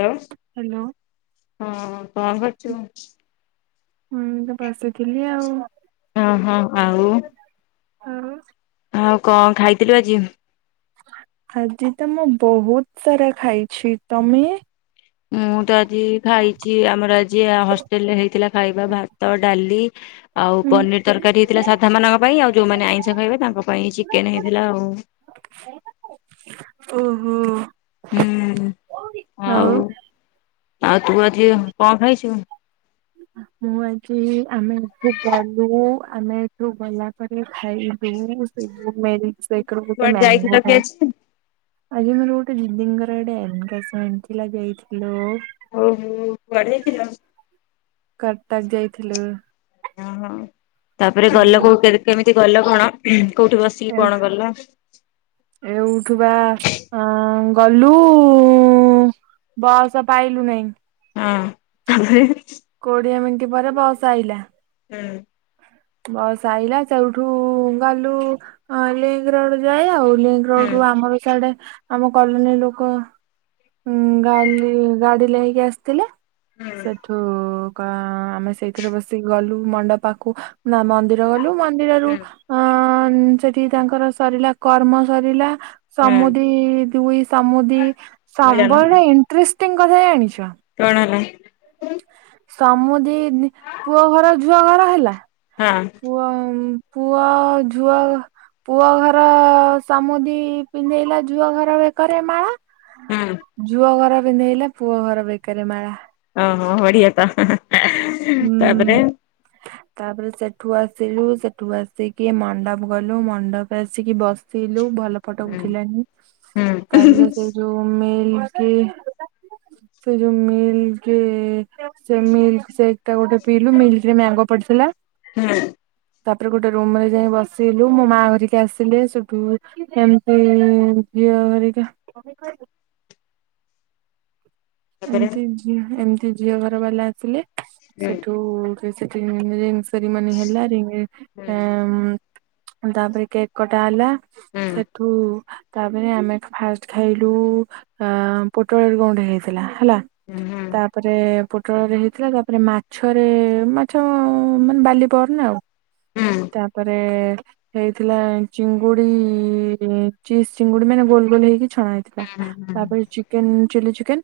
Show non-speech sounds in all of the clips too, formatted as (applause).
Hello ହଁ କଣ କରଛୁ? ମୁଁଁ ତ ବସିଥିଲି ଆଉ। ଅହ ଆଉ? ଆଉ ଆଉ କଣ ଖାଇଥିଲୁ ଆଜି? ଆଜି ତ ମୁଁ ବହୁତ ସାରା ଖାଇଛି ତମେ? ମୁଁ ତ ଆଜି ଖାଇଛି ଆମର ଯିଏ ହଷ୍ଟେଲ ରେ ହେଇଥିଲା ଖାଇବା ଭାତ ଡାଲି। ଆଉ ହୁଁ ପନିର ତରକାରୀ ହେଇଥିଲା ସାଧା ମାନଙ୍କ ପାଇଁ ଆଉ ଯୋଉମାନେ ଆଇଁଷ ଖାଇବେ ତାଙ୍କ ପାଇଁ ଚିକେନ ହେଇଥିଲା ଆଉ। ଓହୋ। ହୁଁ ଆଉ ଆଉ ତୁ ଆଜି କଣ ଖାଇଛୁ? ହୁଁ ମୁଁ ଆଜି ଆମେ ଏଠୁ ଗଲୁ ଆମେ ଏଠୁ ଗଲା ପରେ ଖାଇଲୁ। କୁଆଡେ ଯାଇଥିଲ କି (unintelligible) ଆଜି? ଆଜି ମୋର ଗୋଟେ ଦିଦିଙ୍କର ଗୋଟେ ଏଗେଜମେଣ୍ଟ ଥିଲା ଯାଇଥିଲୁ। ଓହୋ କୁଆଡେ ଯାଇଥିଲ? କଟକ ଯାଇଥିଲୁ। ଓହୋ ତାପରେ ଗଲ ହଁ କୋ କେମିତି ଗଲ କଣ କୋଉଠି ବସିକି କଣ ଗଲ? ଏଉଠୁ ବା ଅ ଗଲୁ। ବସ ପାଇଲୁ ନାହିଁ। ହଁ ତାପରେ? କୋଡିଏ ମିନିଟ୍ ପରେ ବସ ଆଇଲା। ହୁଁ। ବସ୍ ଆଇଲା ସେଉଠୁ ଗଲୁ। ହଁ ଲିଙ୍କ ରୋଡ ଯାଏ ଆଉ ଲିଙ୍କ ହୁଁ ରୋଡ ରୁ ଆମ ବିଆଡେ ଆମ କଲୋନୀ ଲୋକ ଉଁ ଗା ଗାଡି ଲାଗି କି ଆସିଥିଲା। ହୁଁ। ସେଠୁ କ ଆମେ ସେଇଥିରେ ବସିକି ଗଲୁ ମଣ୍ଡ ପାଖକୁ। ନା ମନ୍ଦିର ଗଲୁ ମନ୍ଦିରରୁ ହୁଁ ଅ ସେଠି ତାଙ୍କର ସରିଲା କର୍ମ ସରିଲା। ହୁଁ ସମୁଦି ଦୁଇ ସମୁଦି ମିଳନ ହେଲା ସମ୍ବର ଇଣ୍ଟରେଷ୍ଟିଂ କଥା ଜାଣିଛ? କଣ ହେଲା? ସମୁଦି ପୁଅ ଘର ଝୁଅ ଘର ହେଲା। ହଁ। ପୁଅ ପୁଅ ଝୁଅ। ପୁଅ ଘର ସମାମୁଦି ପିନ୍ଧେଇଲା ଝୁଅ ଘର ବେକରେ ମାଳା। ହଁ ଝୁଅ ଘର ବିନ୍ଧେଇଲା ପୁଅ ଘର ବେକରେ ମାଳା। ଓହୋ ବଢିଆ ତ ତାପରେ? ହୁଁ। ତାପରେ ସେଠୁ ଆସିଲୁ ସେଠୁ ଆସିକି ମଣ୍ଡପ ଗଲୁ ମଣ୍ଡପରେ ଆସିକି ବସିଲୁ ଭଲ। ଫଟୋ ହୁଁ ଉଠିଲାଣିି ହୁଁ ତାପରେ ସେଇ ଯୋଉ ମିଲ୍ କି ସେ ଯୋଉ ମିଲ୍ କେ ସେ ମିଲ୍ ସେ ଏଟା ଗୋଟେ ପିଇଲୁ ମିଲ୍ ରେ ମ୍ୟାଙ୍ଗ ପଡିିଥିଲା। ହୁଁ ତାପରେ ଗୋଟେ ରୁମ ରେ ଯାଇ ବସିଲୁ ମୋ ମା ହରିକା ଆସିଲେ ସେଠୁ ଏମତି ବିିିବା ଘରିକା (unintelligible) ତାପରେ ଏମତିି ଏମିତି ଝିଅ ଘର ବାଲା ଆସିଲେ ହୁଁ ସେଠୁ ସେ ହି ସରି ମନ ହେଲାର ହି ହୁଁ ଆ (unintelligible) ତାପରେ କେକ୍ କଟା ହେଲା ସେଠୁ ତାପରେ ଆମେ ଫାଷ୍ଟ ଖାଇଲୁ ପୋଟଳରେ କଣ ଗୋଟେ ହେଇଥିଲା ହେଲା ହୁଁ ହୁଁ ହୁଁ ତାପ ତାପରେ ପୋଟଳରେ ହେଇଥିଲା ତାପରେ ମାଛରେ ମାଛ ମାନେ ବାଲି ପନା ଆଉ। ହୁଁ ହୁଁ ତାପରେ ହେଇଥିଲା ଚିଙ୍ଗୁଡି ଚିଜ ଚିଙ୍ଗୁଡି ମାନେ ଗୋଲ ଗୋଲ ହେଇକି ଛଣା ତାପରେ ଚିକେନ ଚିଲି ଚିକେନ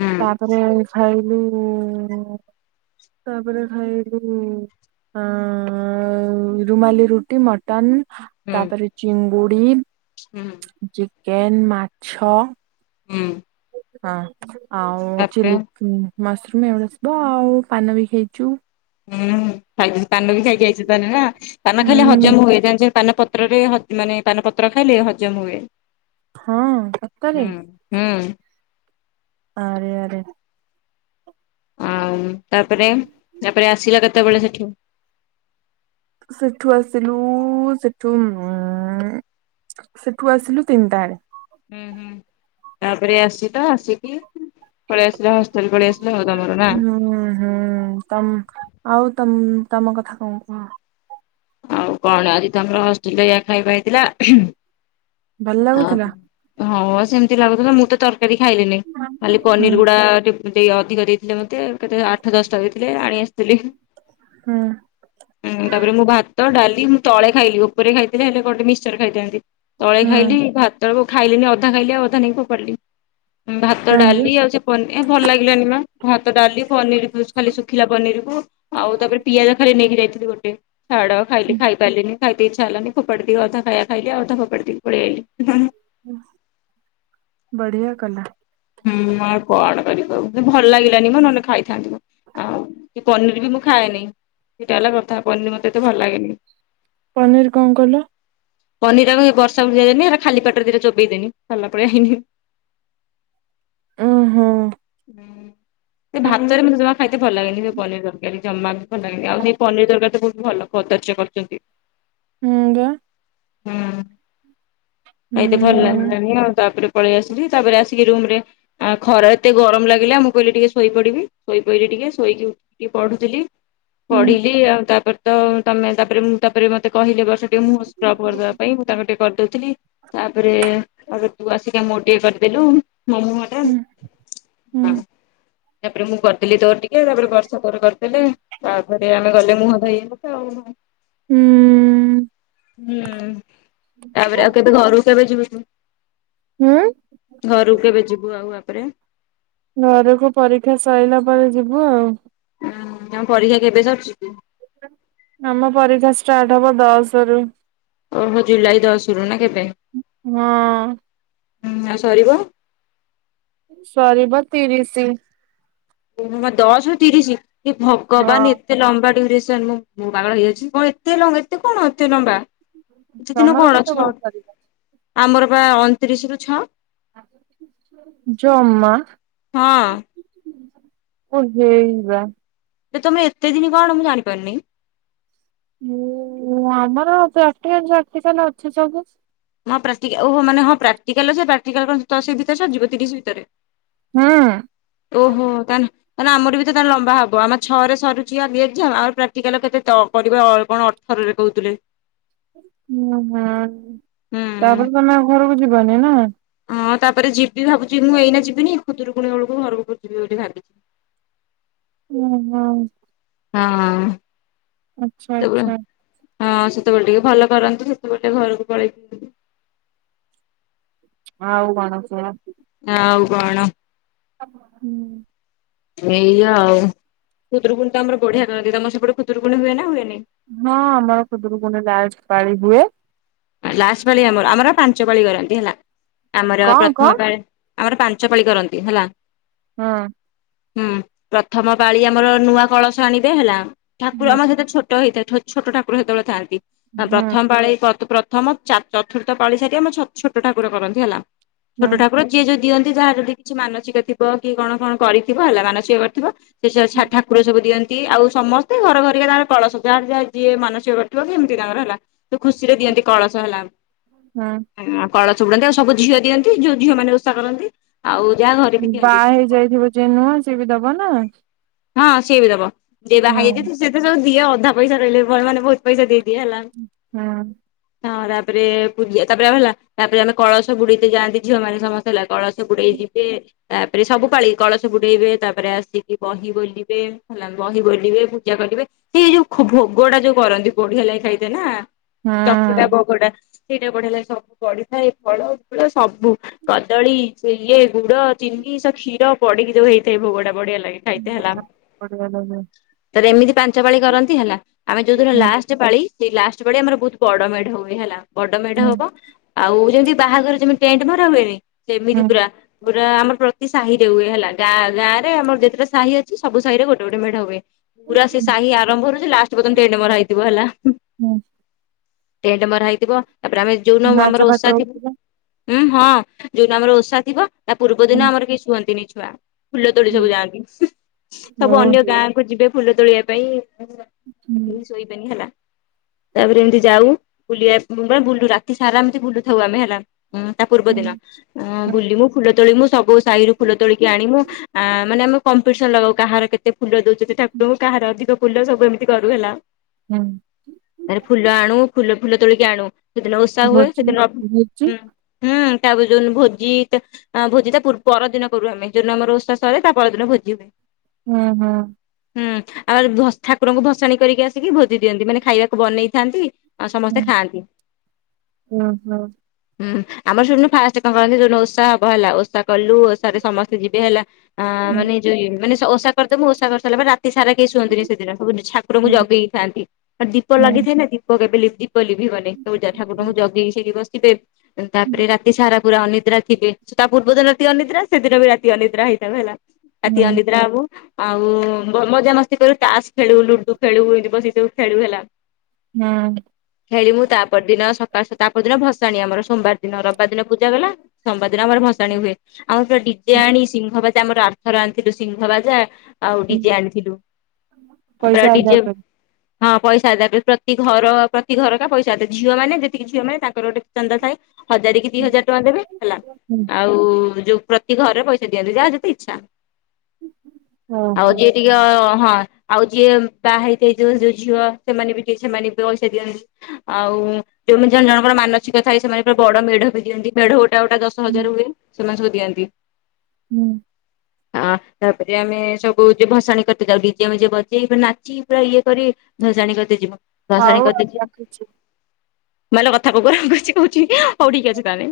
ହୁଁ ତାପରେ ଖାଇଲୁ ହୁ ତାପରେ ଖାଇସବୁ ଅ ରୁମାଲି ରୁଟି ମଟନ ହୁଁ ତାପରେ ଚିଙ୍ଗୁଡି ହୁଁ ଚିକେନ ମାଛ ହୁଁ ହଁ ଆଉ ତାପରେ ଚିଲି ମସରୁମ୍ ଏଗୁଡା ଥିବ ସବୁ ଆଉ ପାନ ବି ଖାଇଛୁ। ହୁଁ ଖାଇ ପାନ ବି ଖାଇକି ଆଇଛି ତାନେ ନା ପାନ ଖାଲି ହୁଁ ହଜମ ହୁଏ ପାନ ପତ୍ ପତ୍ରରେ ମାନେ ପାନ ପତ୍ର ଖାଇଲେ ହଜମ ହୁଏ ହଁ ସତରେ ହୁଁ ହୁଁ ଆରେ ଆରେ ଆଉ ତାପରେ ତାପରେ ଆସିଲ କେତେବେଳେ ସେଠୁ ସେଠୁ ଆସିଲୁ ସେଠୁ ଉମ ସେଠୁ ଆସିଲୁ ତିନିଟା ଆରେ ହୁଁ ହୁଁ ତାପରେ ଆସି ତ ଆସିକି ପଳାଇ ଆସିଲା ହସ୍ ହୁଁ ହୁଁ ତମ ଆଉ ତମ ତମ କଥା କଣ କୁହ? ଆଉ କଣ ଆଜି ତମର ହଷ୍ଟେଲ ଏଇଆ ଖାଇବା ହେଇଥିଲା ଭଲ ଲାଗୁଥିଲା ହୁଁମ ହଁ ସେମତି ଲାଗୁଥିଲା ମୁଁ ତ ତରକାରୀ ଖାଇଲିନି ଖାଲି ହୁଁ ପନିର ଗୁଡା ଟିକ ଦେଇ ଅଧିକ ଦେଇଥିଲେ ମତେ କେତେ ଆଠ ଦଶଟା ଦେଇଥିଲେ ଆଣି ଆସିଥିଲି। ହୁଁ ହୁଁ ତାପରେ ମୁଁ ଭାତ ଡାଲି ମୁଁ ତଳେ ଖାଇଲି ଉପରେ ଖାଇଥିଲେ ହେଲେ ଗୋଟେ ମିକ୍ସଚର ଖାଇଥାନ୍ତି। ତଳେ ହୁଁ ଖାଇଲି ଭାତକୁ ଖାଇଲିନି ଅଧା ଖାଇଲି ଆଉ ଅଧା ନେଇକି ଫୋପାଡ଼ିଲି ଭାତ କାଇଁ ଯେ ଡାଲି ଆଉ ସେଇ ପନିର ଭଲ ଲାଗିଲାନି ମା ଭାତ ଡାଲି ପନିର ଖାଲି ଶୁଖିଲା ପନିରକୁ ଆଉ ତାପରେ ପିଆଜ ଖାଲି ନେଇକି ଯାଇଥିଲି ଗୋଟେ ଛାଡ଼। ଖାଇଲି ହୁଁ, ଖାଇ ପାରିଲିନି ଖାଇତେ ଇଛା ହେଲାନି ଫୋପାଡି ଦେଇ ଅଧା ଖାଇବା ଖାଇଲି ଆଉ ଅଧା ଫୋପାଡି ଦେଇ ପଲେଇଆଇଲି। ବଢିଆ କଲା ହୁଁ ମୁଁ ଆଉ କଣ କରିବି ଆଉ ମତେ ଭଲ ଲାଗିଲାନି ମତେ ନହେଲେ ଖାଇଥାନ୍ତି। ଆଉ କି ପନିର ବି ମୁଁ ଖାଏନି ସେଇଟା ହେଲା କଥା ପନିର ମତେ ଏତେ ଭଲ ଲାଗେନି। ପନିର କଣ କଲ? ପନିର ଆଉ ବର୍ଷା ଦେଇଦେନି ଏ ଖାଲି ପେଟରେ ଚୋବେଇ ଦେଲି ପଲେଇଆଇଲି ଓହୋ ହୁଁ ସେ ଭାତରେ ମତେ ଜମା ଖାଇତେ ଭଲ ଲାଗେନି ଯୋଉ ପନିର ତରକାରୀ ଜମାରୁ। ଭଲ ଲାଗେନି ଆଉ ସେଇ ପନିର ତରକାର ତ ବହୁତ ଭଲ କଦଜ୍ୟ କରୁଛନ୍ତି। ହୁଁ ବା। ହୁଁ (unintelligible) ହୁଁ ଆଉ ତାପରେ ପଳେଇ ଆସିଲି ତାପରେ ଆସିକି ରୁମ ରେ ଖରା ଏତେ ଗରମ ଲାଗିଲା ମୁଁ କହିଲି ଟିକେ ଶୋଇ ପଡିବି ଶୋଇ ପଇଲି ଟିକେ ଶୋଇକି ଉଠିକି ପଢୁଥିଲି। ହୁଁ। ପଢିଲି ଆଉ ତାପରେ ତ ତମେ ତାପରେ ମୁଁ ତାପରେ ମତେ କହିଲେ ବର୍ଷା ଟିକେ ମୁହଁ ସ୍କ୍ରବ୍ କରିଦବା ପାଇଁ ମୁଁ ତାଙ୍କୁ ଟିକେ କରିଦଉଥିଲି। ତାପରେ ଆ ତୁ ଆସିକା ମୋ ଟିକେ କରିଦେଲୁ ମୋ ମୁହଁ ଟା। ହୁଁ। ହୁଁ ହୁଁ ହଁ ତାପରେ ମୁଁ କରିଦେଲି ତୋର ଟିକେ ତାପରେ ବର୍ଷା ତୋର କରିଦେଲେ। ତାପରେ ଆମେ ଗଲେ ମୁହଁ ଧୋଇବାକୁ ତ ଆଉ। ହୁଁ। ହୁଁ ତାପରେ ଆଉ କେବେ ଘରକୁ କେବେ ଯିବୁ ତୁ? ହୁଁ? ଘରୁକୁ କେବେ ଯିବୁ ଆଉ ଆପରେ? ଘରକୁ ପରୀକ୍ଷା ସରିଲା ପରେ ଯିବୁ ଆଉ। ଉଁ ତମ ପରୀକ୍ଷା କେବେ ସରୁଚି କି? ଆମ ପରୀକ୍ଷା ଷ୍ଟାର୍ଟ ହବ ଦଶ ରୁ। ଓହୋ ଜୁଲାଇ ଦଶ ରୁ ନା କେବେ? ହଁ ଆଉ ସରିବ? ସରିବ ତିରିଶି। ଏମା ଦଶରୁ ତିରିଶି ଏ ହଁ। ଭଗବାନେ ଏ ଏତେ ଲମ୍ବା ଡ୍ୟୁରେସନ ମୁ ମୁଁ ପାଗଳ ହେଇ ଯାଉଚି। ସେ ଦିନ ତମର କଣ ଛଅ କେତେବେଳେ ସରିବ ଆମର ପା ଅଣତିରିଶ ରୁ ଛଅ। ଜମା। ହଁ ଓ ହେଇ ବା। ଯେ ତମେ ଏତେ ଦିନି କଣ ମୁଁ ଜାଣିପାରୁନେଇଁ। ମୁଁ ଆମର ପ୍ରାକ୍ଟିକାଲ ଫ୍ରାକ୍ଟିକାଲ ଅଛି ସବୁ। ହଁ ପ୍ରାକ୍ଟିକା ଓହୋ ମାନେ ହଁ ପ୍ରାକ୍ଟିକାଲ ଯେ ପ୍ରାକ୍ଟିକାଲ କଣ ଦଶ ଭିତରେ ସରିିବ ତିରିଶ ଭିତରେ? ହୁଁ। ଓହୋ ତାନ ମାନେ ଆମର ବି ତ ତାଲେ ଲମ୍ବା ହବ ଆମ ଛ ରେ ସରୁଛି ଆଜି ଏକ୍ଜାମ ଆମର ପ୍ରାକ୍ଟିକାଲ କେତେ ତ କରିବେ ଅ କଣ ଥରରେ କହୁଥିଲେ। ଉଁ ହୁଁ ହୁଁ ତାପରେ ତମେ ଆଉ ଘରକୁ ଯିବନି ନା। ହଁ ତାପରେ ଯିବି ଭାବୁଚି ମୁଁ ଏଇନା ଯିବିନି ଖୁଦୁରରୁକୁୁଣି ବେଳକୁ ଘରକୁ ଖୋଜିବି ବୋଲି ଭାବିଚି। ଓ ହୋ। ହଁ। ଆଚ୍ଛା ସେତେବେଳେ ଆଚ୍ଛା। ହଁ ସେତେବେଳେ ଟିକେ ଭଲ କରନ୍ତୁ ସେତେବେଳେ ଟେ ଘରକୁ ପଳେଇ ଥିବି। ଆଉ କଣ କୁହ। ଆଉ କଣ? ହୁଁ। ଏଇଆ ଆଉ ଖୁଦୁରୁକୁୁଣି ତ ଆମର ବଢି଼ଆ କରନ୍ତି। ତମର ସେପଟେ ଖୁଦୁରୁକୁୁଣି ହୁଏ ନା ହୁଏନି? ହଁ ଆମର ଖୁଦରୁକୁଣ ଲାଷ୍ଟ୍ ପାଳି ହୁଏ। ଲାଷ୍ଟ୍ ପାଳି ଆମର ଆମର ପାଞ୍ଚ ପାଳି କରନ୍ତି ହେଲା ଆମର କଣ ପ୍ରଥମ କଣ? ପାଳି ଆମର ପାଞ୍ଚ ପାଳି କରନ୍ତି ହେଲା। ହଁ। ହୁଁ ପ୍ରଥମ ପାଳି ଆମର ନୂଆ କଳସ ଆଣିବେ ହେଲା ଠାକୁର ହୁଁ ଆମର ସେତେ ଛୋଟ ଟ ହେଇଥାଏ ଛୋଟ ଠାକୁର ସେତେବେଳେ ଥାନ୍ତି ହୁଁ ପ୍ରଥମ ପାଳି ବ୍ର ପ୍ରଥମ ଚା ଚତୁର୍ଥ ପାଳି ସାରି ଆମ ଛୋଟ ଠାକୁର କରନ୍ତି ହେଲା ହୁଁ ଛୋଟ ଠାକୁର ଯିଏ ଯୋଉ ଦିଅନ୍ତି ଯାହାର କିଛି ମାନସିକ ଥିବ କି କଣ କଣ କରିଥିବ ହେଲା ମାନସିକ କରିଥିବ। ସେ ଠାକୁର ସବୁ ଦିଅନ୍ତି। ଆଉ ସମସ୍ତେ ଘର ଘରିକା ତାର କଳସ ଯାହାର ଯା ଯିଏ ମାନସିକ କରିଥିବ ସେମିତି ତାଙ୍କର ହେଲା। ତୁ ଖୁସିରେ ଦିଅନ୍ତି କଳସ ହେଲା। ହଁ। କଳସ ବୁଡ଼ାନ୍ତି ଆଉ ସବୁ ଝିଅ ଦିଅନ୍ତି ଯୋଉଝିଅ ମାନେ ଓଷା କରନ୍ତି। ଆଉ ଯାହା ଘରେ ବି ଦିଅନ୍ତି। ବାହା ହେଇ ଯାଇଥିବ ଯିଏ ନୁଆ ସିଏ ବି ଦବ ନା? ହଁ ସିଏ ବି ଦବ ଯିଏ ବା ହେଇଯାଇଛି ହୁଁ ତ ସେତ ସବୁ ଦିଅ ଅଧା ପଇସା ରହିଲେ ଭଲ ମାନେ ବହୁ ପଇସା ଦେଇଦିଏ ହେଲା। ହୁଁ। ହଁ ତାପରେ ପୂଜା ତାପରେ ଆଉ ହେଲା ତାପରେ ଆମେ କଳସ ବୁଡିତେ ଯାଆନ୍ତି ଝିଅ ମାନେ ସମସ୍ତେ ହେଲା କଳସ ବୁଡେଇ ଯିବେ ତାପରେ ସବୁ ପାଳି କଳସ ବୁଡେଇବେ ତାପରେ ଆସିକି ବହି ବୋଲିବେ। ବହି ବୋଲିବେ ପୂଜା କରିବେ ସେଇ ଯୋଉ ଭୋଗ ଟା ଯୋଉ କରନ୍ତି ବଢି଼ଆ ଲାଗେ ଖାଇତେ ନା ଚକୁଡା ଭୋଗଟା ସେଇଟା ବଢେଇଲା ସବୁ ପଡ଼ିଥାଏ ଫଳ ସବୁ କଦଳୀ ସେ ଇଏ ଗୁଡ ଚିନି ସ କ୍ଷୀର ପଡିକି ଯୋଉ ହେଇଥାଏ, ଭୋଗଟା ବଢିଆ ଲାଗେ। ସେ ହେଲା ବଢିଆ ଲାଗେ ତାପରେ ଏମିତି ପାଞ୍ଚ ପାଳି କରନ୍ତି ହେଲା। ଆମେ ଯୋଉଦିନ ହୁଁ। ଲାଷ୍ଟ ପାଳି ସେଇ ଲାଷ୍ଟ ପାଳି ଆମର ବହୁତ ବଡ ମେଢ ହୁଏ ହେଲା। ବଡ ମେଢ ହୁଁ ହବ, ଆଉ ଯେମିତି ବାହାଘର ଯେମତି ଟେଣ୍ଟ ମରା ହୁଏନି ସେମିତି ପୁରା ପୁରା ଆମର ପ୍ରତି ସାହି ରେ ହୁଏ ହେଲା, ଗାଁ ଗାଁରେ ଆମର ଯେତେଟା ସାହି ଅଛି ସବୁ ସାହିରେ ଗୋଟେ ଗୋଟେ ମେଢ ହୁଏ। ପୁରା ସେ ହୁଁ ସାହି ଆରମ୍ଭ ରୁ ଯେ ଲାଷ୍ଟ ପର୍ଯ୍ୟନ୍ତ ଟେଣ୍ଡ୍ ମରା ହେଇଥିବ ହେଲା। ହୁଁ ଟେଣ୍ଟ୍ ମରା ହେଇଥିବ ତାପରେ ଆମେ ଯୋଉଦିନ ନାଚ ଆମର ଫାଚ ଓଷା ଥିବ। ହଉଥିଲା ଉଁ ହଁ ଯୋଉଦିନ ଆମର ଓଷା ଥିବ, ତା ପୂର୍ବ ହୁଁ। ଦିନ ଆମର କେହି ଶୁଅନ୍ତିନି ଛୁଆ। ଫୁଲ ତୋଳି ସବୁ ଯାଆନ୍ତି, ଓ ସବୁ ଅନ୍ୟ ହୁଁ ଗାଁ କୁ ଯିବେ ଫୁଲ ତୋଳିବା ହୁଁ ପାଇଁ। ଶୋଇବେନି ହେଲା। ତାପରେ ଏମିତି ଯାଉ ବୁଲିବା ପା ଆ ବୁଲୁ ରାତି ସାରା ଏମିତି ବୁଲୁଥାଉ ଆମେ ହେଲା? ହଁ ତା ପୂର୍ବ ହୁଁ ଦିନ ବୁଲିମୁ ଫୁଲ ତୋଳିମୁ ସବୁ ସାହିରୁ ଫୁଲ ତୋଳିକି ଆଣିମୁ ମାନେ ଆମେ କମ୍ପିଟିସନ ଲଗାଉ, କାହାର କେତେ ଫୁଲ ଦଉଛନ୍ତି ଠାକୁରଙ୍କୁ କାହାର ଅଧିକ ଫୁଲ ସବୁ ଏମିତି କରୁ ହେଲା, ହୁଁ ତାରେ ଫୁଲ ଆଣୁ ଫୁଲ ଫୁଲ ତୋଳିକି ଆଣୁ। ସେଦିନ ଓଷା ହୁଏ ଭୋଜି ସେଦିନ ଭୋଜି ହୁଁ ହୁ ତାପରେ ଯୋଉଦିନ ଭୋଜି ଟା ଅ ଭୋଜି ତା ପୁ ପରଦିନ କରୁ ଆମେ, ଯୋଉ ଦିନ ଆମର ଓଷା ସରେ ତା ପରଦିନ ଭୋଜି ହୁଏ। ହୁଁ ହୁଁ। ହୁଁ ଆମର ଭସ୍ ଠାକୁରଙ୍କୁ ଭସାଣି କରିକି ଆସିକି ଭୋଜି ଦିଅନ୍ତି, ମାନେ ଖାଇବାକୁ ବନେଇଥାନ୍ତି ଆଉ ସମସ୍ତେ ହୁଁ ଖାଆନ୍ତି। ଓହୋ ହୁଁ ଆମର ଶୁଣୁନୁ ଫାଷ୍ଟ କଣ କରନ୍ତି ଯୋଉ ଦିନ ଓଷା ହବ ହେଲା, ଓଷା କଲୁ ଓଷାରେ ସମସ୍ତେ ଯିବେ ହେଲା। ଆ ହୁଁ ମାନେ ଯୋ ଇଏ ମାନେ ଓଷା କରିଦମୁ ଓଷା କରିସାରିଲା ପରେ ରା ରାତି ସାରା କେହି ଶୁଅନ୍ତିିନି ସେଦିନ ସବୁ ଠାକୁରଙ୍କୁ ଜଗିକି ଥାଆନ୍ତି, ଆଉ ଦୀପ ହୁଁ ହୁଁ। ଲାଗିଥାଏ ନା ଦୀପ କେବେ ଲିଭି ଦୀପ ଲିଭିବନି, ସବୁ ଜ ମାନେ ଠାକୁରଙ୍କୁ ହୁଁ ଜଗିକି ସେଇଠି ବସିଥିବେ ତାପରେ ରାତି ସାରା ପୁରା ଅନିଦ୍ରା ଥିବେ, ତା ପୂର୍ବ ଦିନ ରାତି ଅନିଦ୍ରା ସେଦିନ ବି ରାତି ଅନିଦ୍ରା ହେଇଥାଉ ହେଲା। ରାତି ଅନିଦ୍ରା ହବୁ। ଆଉ ଭ ମଜାମସ୍ତି କରୁ ତାସ୍ ଖେଳୁ ଲୁଡୁ ଖେଳୁ ଏମିତି ବସିକି ସବୁ ଖେଳୁ ହେଲା। ହୁଁ। ଖେଳିମୁୁ ତାପର ଦିନ ସକାଳ ତାପର ଦିନ ଭସାଣି ଆମର, ସୋମବାର ଦିନ ରବିବାର ଦିନ ପୂଜା ଗଲା। ସୋମବାର ଦିନ ଆମର ଭସ୍ ସାଣି ହୁଏ। ଆମର ପୁରା ଡିଜେ ଆଣି ସିଂହବାଜା ଆମର ଆର୍ଥର ଆଣିଥିଲୁ ସିଂହବାଜା। ଆଉ ହୁଁ ଡିଜେ ଆଣିଥିଲୁ, ଆ ପୁରା ପଇସା ଆଦାୟ ଡିଜେ କରି ହଁ ପଇସା ଦେବେ ପ୍ରତି ଘର ପ୍ରତି ଘର କା ପଇସା ଦେବେ ଝିଅ ମାନେ ଯେତିକି ଝିଅ ମାନେ ତାଙ୍କର ଗୋଟେ ଚାନ୍ଦା ଥାଏ ହଜାରେ କି ଦି ହଜାରେ ଟଙ୍କା ଦେବେ ହେଲା ଆ ଆଉ ଯୋଉ ପ୍ରତି ଘରେ ପଇସା ଦିଅନ୍ତି ଯାହାର ଯେତେ ଇଚ୍ଛା। ଆଉ ଓହୋ। ଯିିଏ ବି ଝିଅ ହଁ ଆଉ ଯିଏ ବାହା ହେଇଯାଇଥିଵ ଯୋଉ ଝିଅ ସେମାନେ ବି ଟିକେ ସେମାନେ ପଇସା ଦିଅନ୍ତି। ଆଉ ଯୋଉ ମ ଜଣ ଜଣଙ୍କର ମାନସିକ ଥାଏ ସେମାନେ ପୁରା ବଡ ମେଢ ବି ଦିଅନ୍ତି। ମେଢ ଗୋଟା ଗୋଟା ଦଶ ହଜାର ହୁଏ ସେମାନେ ସବୁ ଦିଅନ୍ତି। ହୁଁ। ଆ ତାପରେ ଆମେ ସବୁ ଯେ ଭସାଣି କରିତେ ଯାଉ ଡିଜେ ମିଜେ ବଜେଇ ନାଚି ପୁରା ଇଏ କରି ଭସାଣି କରୀତେ ଯିବ। ଆଉ ଭସାଣି କରିତେ ଆଉ ଯାଉ। ରଖୁଛି। (inaudible) ହଉ ଠିକ୍ ଅଛି ତାହେଲେ।